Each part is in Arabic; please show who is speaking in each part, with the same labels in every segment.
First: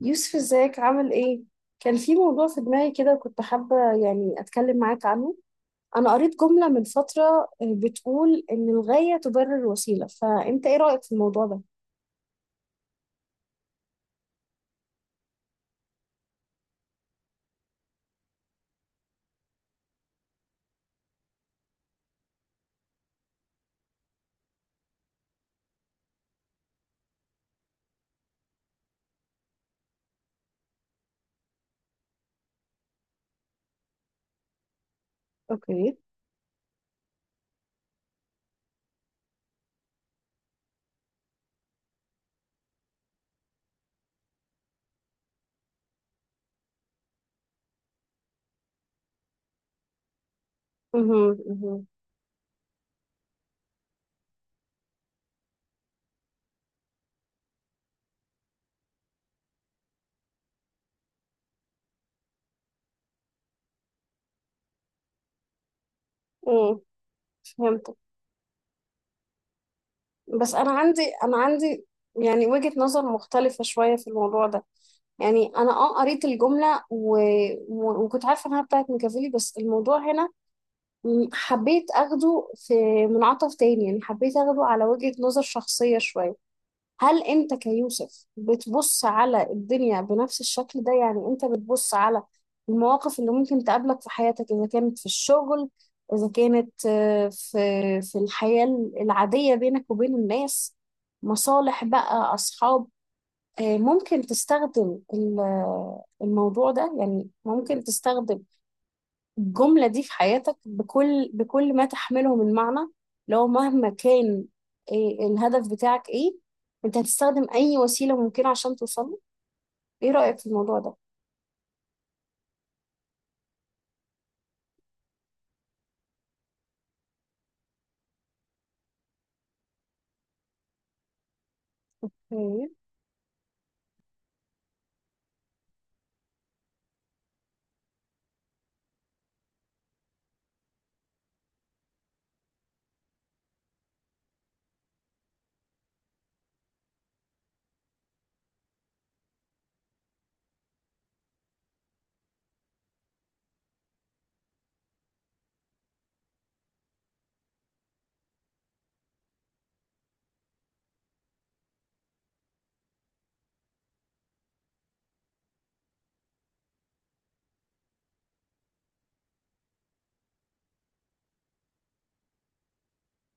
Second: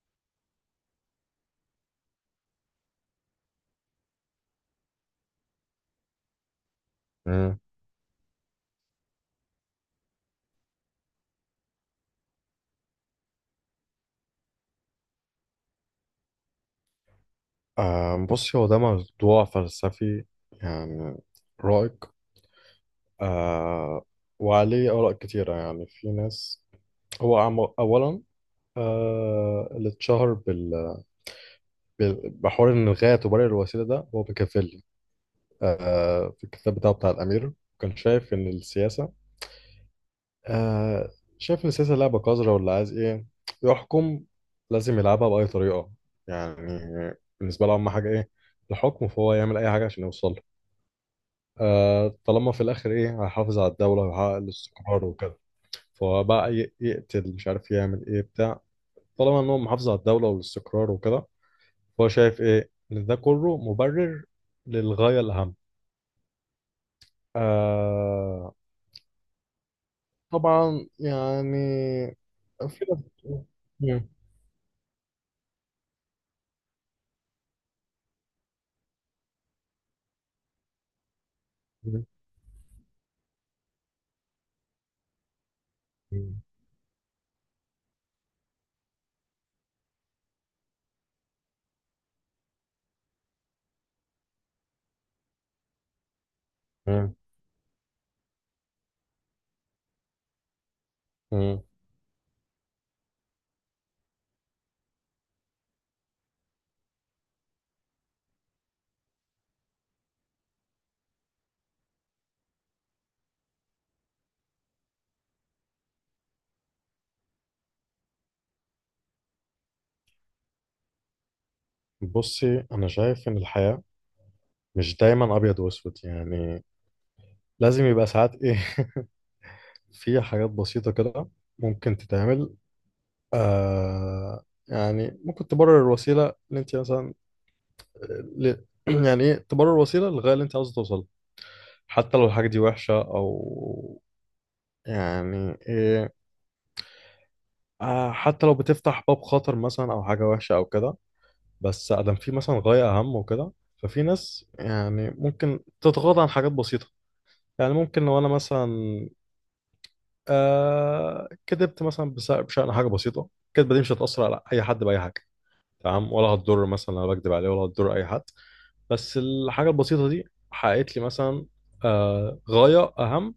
Speaker 1: يوسف، ازيك عامل ايه؟ كان في موضوع في دماغي كده كنت حابة يعني اتكلم معاك عنه. انا قريت جملة من فترة،
Speaker 2: مم.
Speaker 1: بتقول ان الغاية تبرر الوسيلة، فانت ايه رأيك في الموضوع ده؟
Speaker 2: بصي، هو ده موضوع فلسفي. يعني رائق. آه وعليه آراء كتيرة. يعني في ناس أولا، اللي اتشهر بحوار إن الغاية تبرر الوسيلة، ده هو بيكافيلي.
Speaker 1: اوكي.
Speaker 2: في الكتاب بتاعه، بتاع الأمير، كان شايف إن السياسة، آه شايف إن السياسة لعبة قذرة. واللي عايز إيه؟ يحكم. لازم يلعبها بأي طريقة. يعني بالنسبة له أهم حاجة إيه؟ الحكم. فهو يعمل أي حاجة عشان يوصل له.
Speaker 1: مهم. مهم.
Speaker 2: طالما في الاخر ايه، هيحافظ على الدوله ويحقق الاستقرار وكده، فهو بقى يقتل، مش عارف يعمل ايه بتاع، طالما ان هو محافظ على الدوله والاستقرار وكده. فهو شايف ايه، ان ده كله مبرر للغايه الاهم.
Speaker 1: مم. فهمت.
Speaker 2: آه
Speaker 1: بس انا
Speaker 2: طبعا
Speaker 1: عندي انا
Speaker 2: يعني.
Speaker 1: عندي يعني وجهة
Speaker 2: في ناس
Speaker 1: نظر مختلفة شوية
Speaker 2: مم.
Speaker 1: في الموضوع ده. يعني انا قريت الجملة وكنت عارفة انها بتاعت ميكافيلي، بس الموضوع هنا حبيت
Speaker 2: مم.
Speaker 1: اخده في منعطف تاني. يعني حبيت اخده على وجهة نظر شخصية شوية. هل انت كيوسف بتبص على الدنيا بنفس الشكل ده؟ يعني انت بتبص على المواقف اللي ممكن تقابلك في حياتك، اذا كانت في الشغل، اذا كانت،
Speaker 2: مم.
Speaker 1: في الحياة العادية بينك وبين الناس،
Speaker 2: مم.
Speaker 1: مصالح بقى، اصحاب، ممكن تستخدم الموضوع ده. يعني ممكن تستخدم الجملة دي في حياتك بكل ما تحمله من معنى. لو مهما كان، إيه الهدف بتاعك، ايه انت هتستخدم اي وسيلة ممكنة عشان توصل له؟ ايه رأيك في الموضوع ده؟
Speaker 2: بصي، انا شايف ان الحياه مش دايما ابيض واسود، يعني لازم يبقى ساعات ايه، في حاجات بسيطه كده ممكن تتعمل.
Speaker 1: إيه.
Speaker 2: يعني ممكن تبرر الوسيلة اللي انت مثلا ل... يعني ايه، تبرر الوسيلة للغاية اللي انت عاوز توصل، حتى لو الحاجة دي وحشة او يعني ايه. حتى لو بتفتح باب خطر مثلا او حاجة وحشة او كده، بس ادم في مثلا غاية اهم وكده. ففي ناس، يعني ممكن تتغاضى عن حاجات بسيطة. يعني ممكن لو انا مثلا كدبت مثلا، بشأن حاجة بسيطة، الكدبة دي مش هتأثر على أي حد بأي حاجة، تمام، ولا هتضر. مثلا انا بكدب عليه، ولا هتضر اي حد. بس الحاجه البسيطه دي حققت لي مثلا غايه اهم،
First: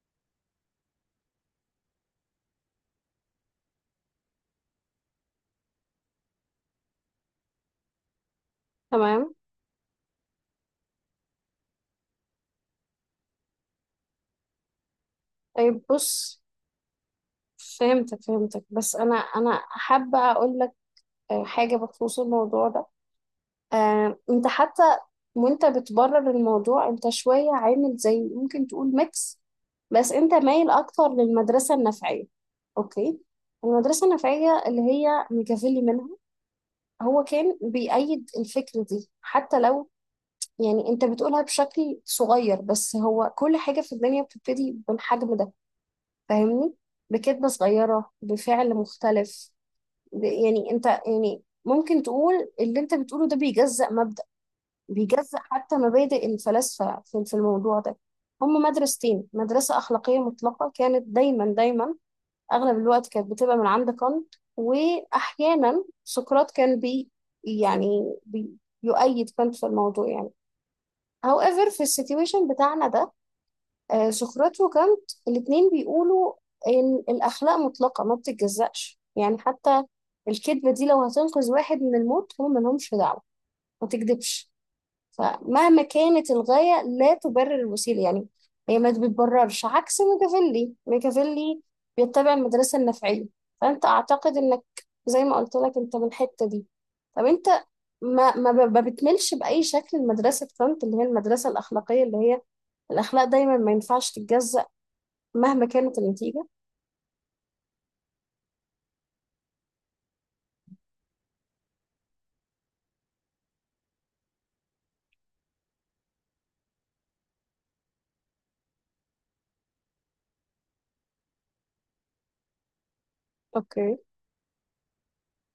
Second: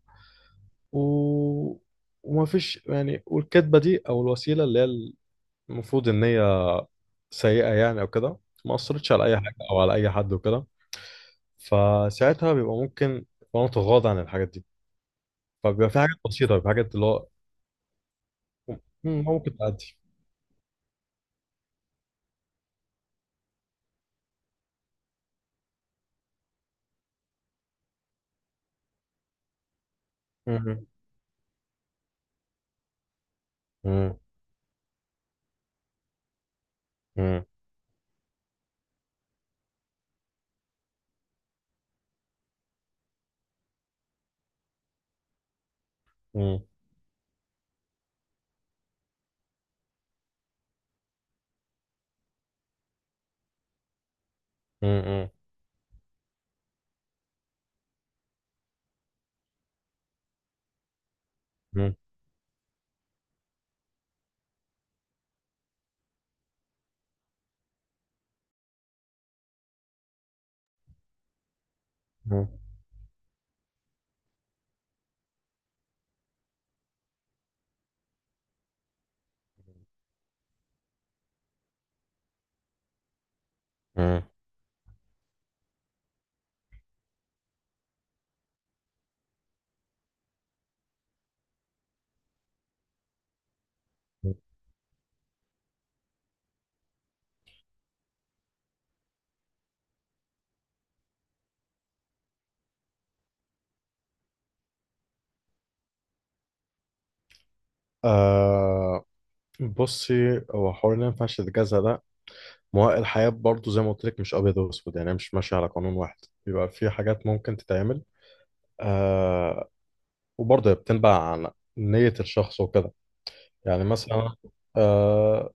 Speaker 2: و... ومفيش يعني. والكدبه دي او الوسيله اللي هي المفروض ان هي سيئه يعني او كده، ما اثرتش على
Speaker 1: تمام.
Speaker 2: اي حاجه او على اي حد وكده. فساعتها بيبقى ممكن، وانا متغاضى عن الحاجات دي.
Speaker 1: طيب،
Speaker 2: فبيبقى في حاجات
Speaker 1: بص.
Speaker 2: بسيطه، بيبقى في حاجات اللي هو،
Speaker 1: فهمتك فهمتك، بس انا
Speaker 2: مم، ممكن
Speaker 1: انا
Speaker 2: تعدي.
Speaker 1: حابة اقول لك حاجة بخصوص الموضوع ده. انت حتى وانت بتبرر الموضوع انت شوية عامل زي، ممكن تقول ميكس، بس انت مايل
Speaker 2: مم،
Speaker 1: اكتر للمدرسة النفعية. اوكي. المدرسة
Speaker 2: مم،
Speaker 1: النفعية اللي هي ميكافيلي منها، هو
Speaker 2: مم،
Speaker 1: كان بيأيد الفكرة دي حتى لو يعني انت بتقولها بشكل صغير، بس هو كل حاجة في الدنيا بتبتدي بالحجم ده.
Speaker 2: مم،
Speaker 1: فاهمني؟ بكلمة صغيرة، بفعل مختلف. يعني انت يعني ممكن تقول اللي انت بتقوله ده بيجزأ مبدأ،
Speaker 2: مم، مم،
Speaker 1: بيجزأ حتى مبادئ الفلاسفة في الموضوع ده. هم مدرستين: مدرسة أخلاقية مطلقة كانت، دايما دايما أغلب الوقت كانت بتبقى من عند كانت، وأحيانا سقراط كان بي يعني بي يؤيد كانت في الموضوع. يعني however في السيتويشن
Speaker 2: مم،
Speaker 1: بتاعنا ده، سقراط وكانت الاتنين بيقولوا إن الأخلاق مطلقة ما بتتجزأش. يعني حتى الكذبة دي لو هتنقذ واحد من الموت، هم ملهمش دعوة، ما
Speaker 2: مم.
Speaker 1: تكذبش. فمهما كانت، الغاية لا تبرر الوسيلة. يعني هي ما بتبررش، عكس ميكافيلي. ميكافيلي بيتبع المدرسة النفعية. فأنت أعتقد إنك زي ما قلت لك، أنت من الحتة دي. طب أنت ما بتملش بأي شكل المدرسة كانت، اللي هي المدرسة الأخلاقية، اللي هي الأخلاق دايما ما ينفعش تتجزأ مهما كانت النتيجة؟
Speaker 2: آه بصي، هو حوار اللي ما ينفعش تتجازى ده، ما هو الحياة برضه زي ما قلت لك مش أبيض وأسود، يعني مش ماشية على قانون واحد. بيبقى في حاجات ممكن تتعمل. آه وبرضه هي بتنبع عن نية الشخص وكده. يعني
Speaker 1: أوكي.
Speaker 2: مثلا آه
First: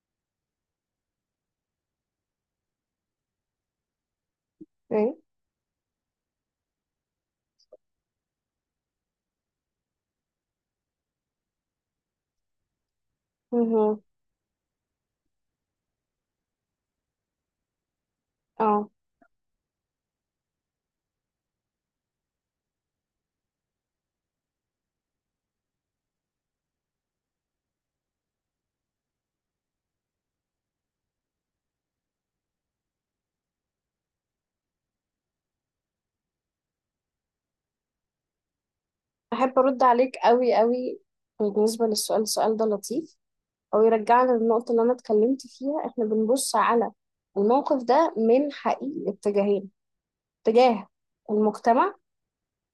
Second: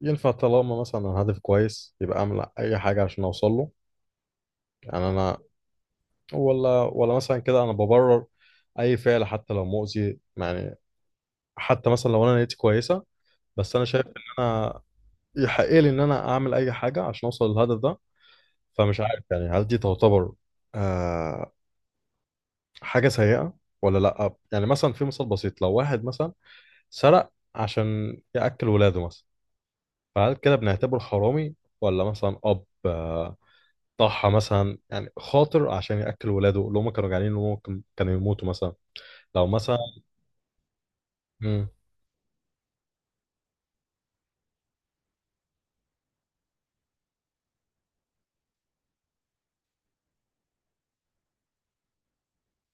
Speaker 2: ينفع طالما مثلا الهدف كويس، يبقى أعمل أي حاجة عشان أوصل له. يعني
Speaker 1: أوكي.
Speaker 2: أنا ولا مثلا كده أنا ببرر أي فعل حتى لو مؤذي، يعني حتى مثلا لو أنا نيتي كويسة. بس أنا
Speaker 1: مهم.
Speaker 2: شايف إن أنا، يحقق لي ان انا اعمل اي حاجه عشان اوصل للهدف ده.
Speaker 1: أه،
Speaker 2: فمش عارف يعني، هل دي تعتبر آه حاجه سيئه ولا لا؟ يعني مثلا في مثال بسيط، لو واحد مثلا سرق عشان ياكل ولاده مثلا، فهل كده بنعتبره حرامي، ولا مثلا اب، ضحى مثلا، يعني خاطر عشان ياكل ولاده اللي هم كانوا جعانين، ان هم كانوا يموتوا مثلا، لو
Speaker 1: أحب
Speaker 2: مثلا...
Speaker 1: أرد عليك أوي أوي
Speaker 2: مم.
Speaker 1: بالنسبة للسؤال. السؤال ده لطيف، او يرجعنا للنقطة اللي انا اتكلمت فيها. احنا بنبص على الموقف ده من حقيقي اتجاهين: اتجاه المجتمع،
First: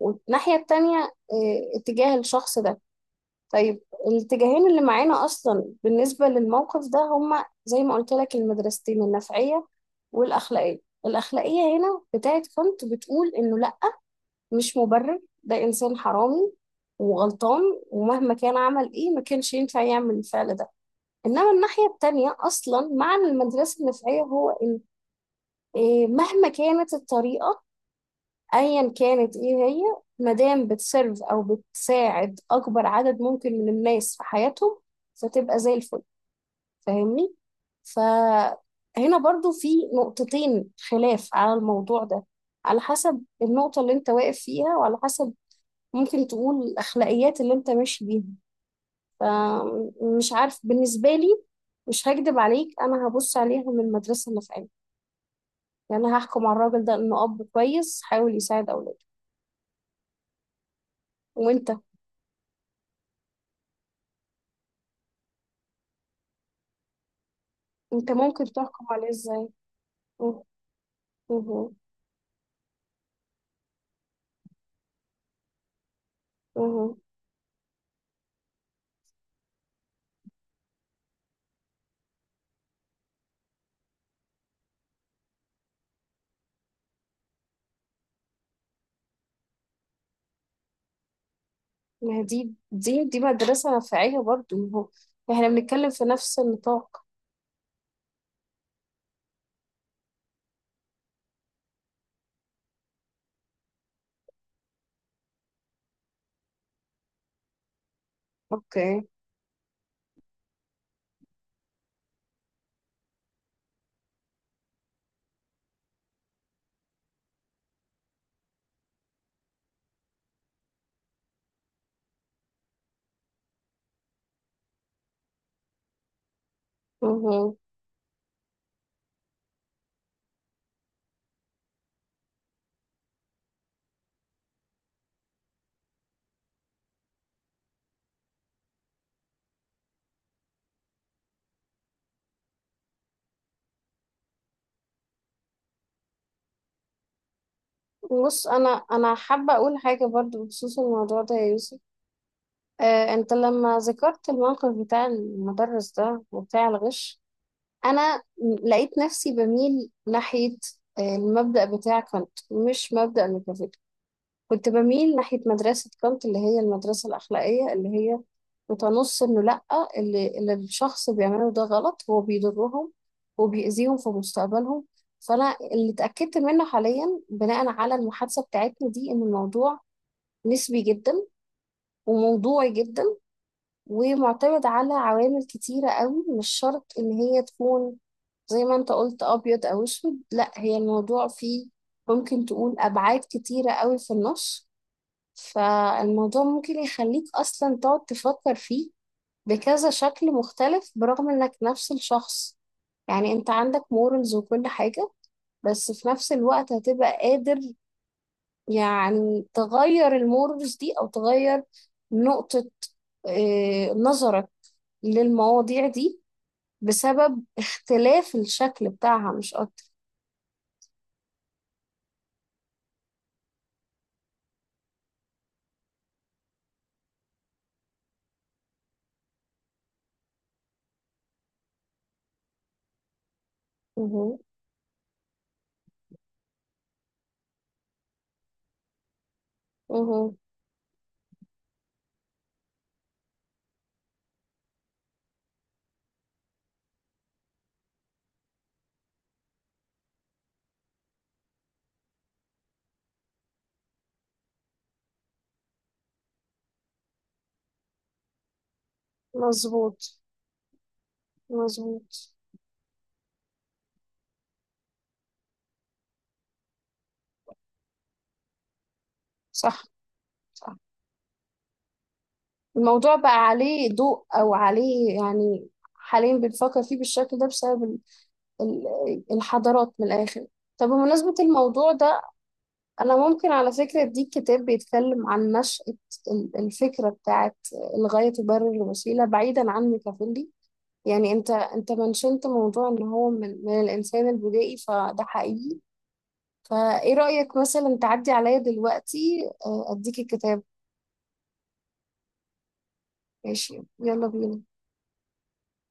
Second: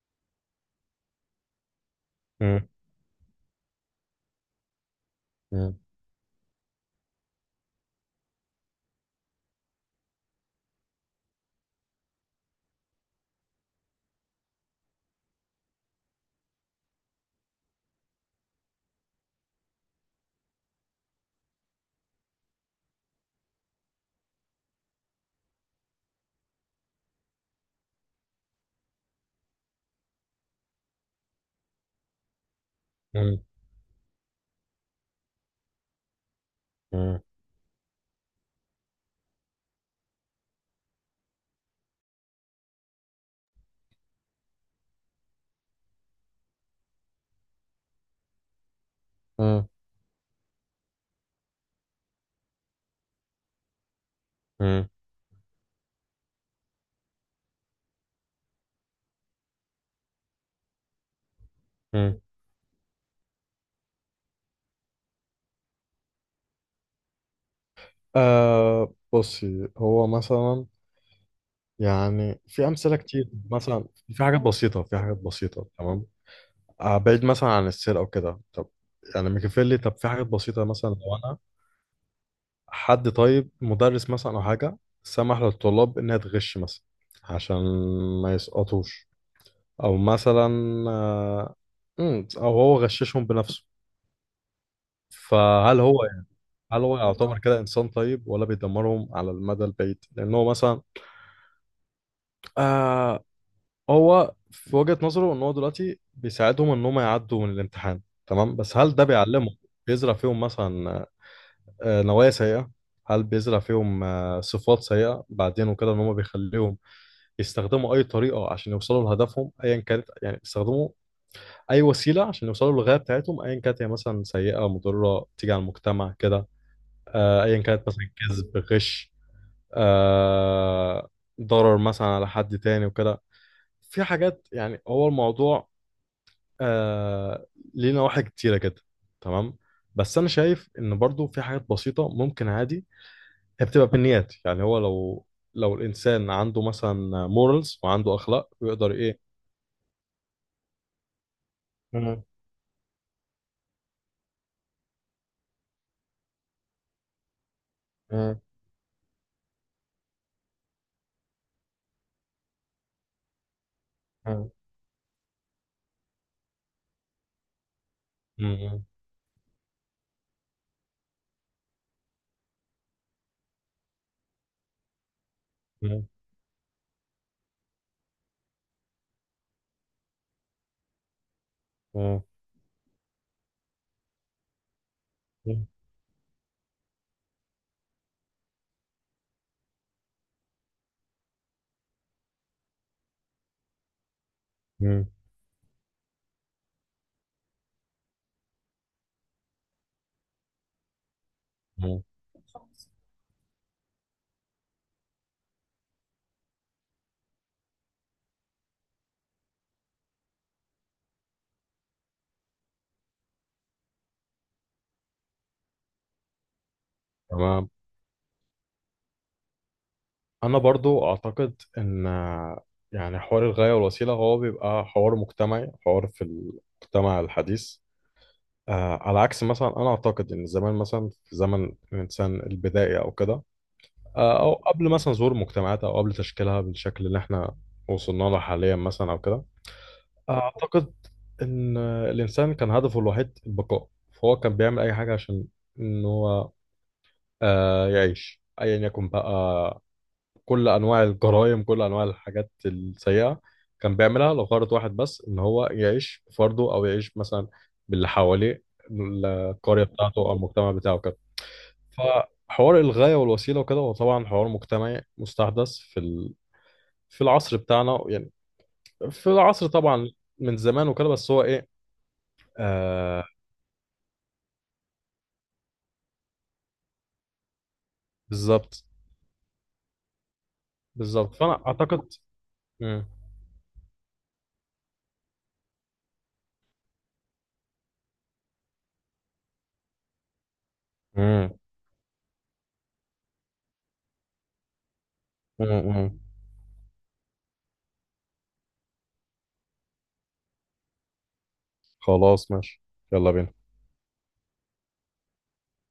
Speaker 1: والناحية التانية اه، اتجاه الشخص
Speaker 2: مم.
Speaker 1: ده. طيب، الاتجاهين اللي معانا اصلا
Speaker 2: مم.
Speaker 1: بالنسبة للموقف ده هما زي ما قلت لك: المدرستين النفعية والاخلاقية. الاخلاقية هنا بتاعت كانت، بتقول انه لا، مش مبرر، ده انسان حرامي وغلطان، ومهما كان عمل ايه ما كانش ينفع يعمل الفعل ده. انما الناحيه التانيه اصلا، معنى المدرسه النفعيه هو ان إيه، مهما كانت الطريقه، ايا كانت ايه هي، مادام بتسيرف او بتساعد اكبر عدد
Speaker 2: مم.
Speaker 1: ممكن من الناس في حياتهم، فتبقى زي الفل.
Speaker 2: مم.
Speaker 1: فاهمني؟ فهنا برضو في نقطتين خلاف على الموضوع ده، على حسب النقطه اللي انت واقف فيها، وعلى حسب ممكن تقول الاخلاقيات اللي انت ماشي بيها. فمش عارف، بالنسبة لي مش هكدب عليك، أنا هبص عليها من المدرسة اللي في قلبي.
Speaker 2: مم.
Speaker 1: يعني أنا هحكم على الراجل ده إنه أب كويس حاول يساعد أولاده. وأنت،
Speaker 2: مم.
Speaker 1: أنت ممكن تحكم عليه إزاي؟
Speaker 2: بصي، هو
Speaker 1: مه-
Speaker 2: مثلا
Speaker 1: مه-
Speaker 2: يعني في أمثلة كتير مثلا. في حاجات بسيطة، في حاجات بسيطة، تمام.
Speaker 1: مه.
Speaker 2: آه، بعيد مثلا عن السرقة وكده. طب يعني ميكافيلي، طب في حاجات بسيطة، مثلا لو أنا حد طيب، مدرس مثلا أو حاجة، سمح للطلاب إنها تغش مثلا عشان ما يسقطوش، أو مثلا، آه،
Speaker 1: ما هي
Speaker 2: أو
Speaker 1: دي
Speaker 2: هو غششهم بنفسه.
Speaker 1: مدرسة نفعية برضو. ما هو إحنا
Speaker 2: فهل
Speaker 1: بنتكلم في
Speaker 2: هو يعني،
Speaker 1: نفس
Speaker 2: هل هو
Speaker 1: النطاق.
Speaker 2: يعتبر كده إنسان طيب ولا بيدمرهم على المدى البعيد؟ لأن هو مثلا آه، هو في وجهة نظره ان هو دلوقتي بيساعدهم ان هم يعدوا من الامتحان، تمام. بس هل
Speaker 1: أوكي.
Speaker 2: ده بيعلمهم، بيزرع فيهم مثلا آه، نوايا سيئة؟ هل بيزرع فيهم آه، صفات سيئة بعدين وكده، ان هم بيخليهم يستخدموا اي طريقة عشان يوصلوا لهدفهم ايا كانت؟ يعني يستخدموا اي وسيلة عشان يوصلوا للغاية بتاعتهم ايا كانت، هي مثلا سيئة، مضرة، تيجي على المجتمع كده، آه،
Speaker 1: مه.
Speaker 2: ايا كانت مثلا كذب، غش، آه، ضرر مثلا على حد تاني وكده. في حاجات يعني، هو الموضوع آه ليه نواحي كتيرة كده، تمام. بس أنا شايف إن برضو في حاجات بسيطة ممكن عادي، هي بتبقى بالنيات. يعني هو لو، لو الإنسان عنده مثلا مورالز وعنده
Speaker 1: بص،
Speaker 2: أخلاق،
Speaker 1: أنا
Speaker 2: يقدر
Speaker 1: أنا
Speaker 2: إيه.
Speaker 1: حابة أقول حاجة برضو بخصوص الموضوع ده يا يوسف.
Speaker 2: مم.
Speaker 1: أنت لما ذكرت الموقف بتاع المدرس ده وبتاع الغش، انا
Speaker 2: مم.
Speaker 1: لقيت نفسي بميل ناحية المبدأ بتاع كانت، مش مبدأ ميكافيلي.
Speaker 2: مم.
Speaker 1: كنت بميل ناحية مدرسة كانت، اللي هي المدرسة الأخلاقية، اللي هي
Speaker 2: مم.
Speaker 1: بتنص إنه لأ، اللي الشخص بيعمله ده غلط، هو بيضرهم وبيأذيهم في مستقبلهم. فأنا اللي
Speaker 2: مم.
Speaker 1: اتأكدت منه حاليا بناء على المحادثة بتاعتنا دي، إن الموضوع نسبي جدا
Speaker 2: مم.
Speaker 1: وموضوعي جدا، ومعتمد على عوامل كتيرة قوي، مش شرط إن هي تكون زي ما أنت قلت أبيض أو أسود. لأ، هي الموضوع فيه ممكن تقول أبعاد كتيرة قوي في النص.
Speaker 2: مم.
Speaker 1: فالموضوع ممكن يخليك أصلا تقعد تفكر فيه بكذا شكل مختلف، برغم إنك نفس
Speaker 2: مم.
Speaker 1: الشخص. يعني أنت عندك مورالز وكل حاجة، بس في نفس الوقت هتبقى قادر يعني تغير المورز دي، أو تغير نقطة نظرك للمواضيع دي، بسبب
Speaker 2: تمام.
Speaker 1: اختلاف الشكل بتاعها، مش أكتر.
Speaker 2: أنا برضو أعتقد إن، يعني حوار الغاية والوسيلة هو بيبقى حوار مجتمعي، حوار في المجتمع الحديث. على عكس مثلا، انا اعتقد ان زمان مثلا، في زمن الانسان البدائي او كده،
Speaker 1: مهو.
Speaker 2: او قبل مثلا ظهور مجتمعات، او قبل تشكيلها بالشكل اللي احنا وصلنا له حاليا مثلا او كده.
Speaker 1: مهو.
Speaker 2: اعتقد ان الانسان كان هدفه الوحيد البقاء، فهو كان بيعمل اي حاجه عشان ان هو يعيش ايا يكن بقى. كل انواع الجرائم، كل انواع الحاجات السيئه كان بيعملها لغرض واحد بس، ان هو يعيش بفرده، او يعيش مثلا باللي حواليه، القريه بتاعته
Speaker 1: مظبوط.
Speaker 2: او المجتمع بتاعه كده.
Speaker 1: مظبوط.
Speaker 2: فحوار الغايه والوسيله وكده، هو طبعا حوار مجتمعي مستحدث في ال... في العصر بتاعنا، يعني في العصر
Speaker 1: صح.
Speaker 2: طبعا من
Speaker 1: صح.
Speaker 2: زمان وكده، بس هو ايه،
Speaker 1: الموضوع
Speaker 2: آه
Speaker 1: بقى عليه ضوء، او عليه يعني حاليا بنفكر فيه بالشكل ده بسبب
Speaker 2: بالظبط.
Speaker 1: الحضارات، من الاخر. طب بمناسبة
Speaker 2: بالظبط، فانا
Speaker 1: الموضوع
Speaker 2: اعتقد.
Speaker 1: ده،
Speaker 2: مم.
Speaker 1: انا ممكن على فكرة اديك كتاب بيتكلم عن نشأة الفكرة بتاعت الغاية تبرر الوسيلة، بعيدا عن ميكافيلي. يعني انت
Speaker 2: مم.
Speaker 1: انت منشنت موضوع ان هو من, الانسان البدائي، فده
Speaker 2: مم.
Speaker 1: حقيقي.
Speaker 2: مم.
Speaker 1: فايه رأيك مثلا تعدي عليا دلوقتي، اديك الكتاب؟
Speaker 2: خلاص ماشي، يلا بينا.
Speaker 1: ماشي، يلا بينا.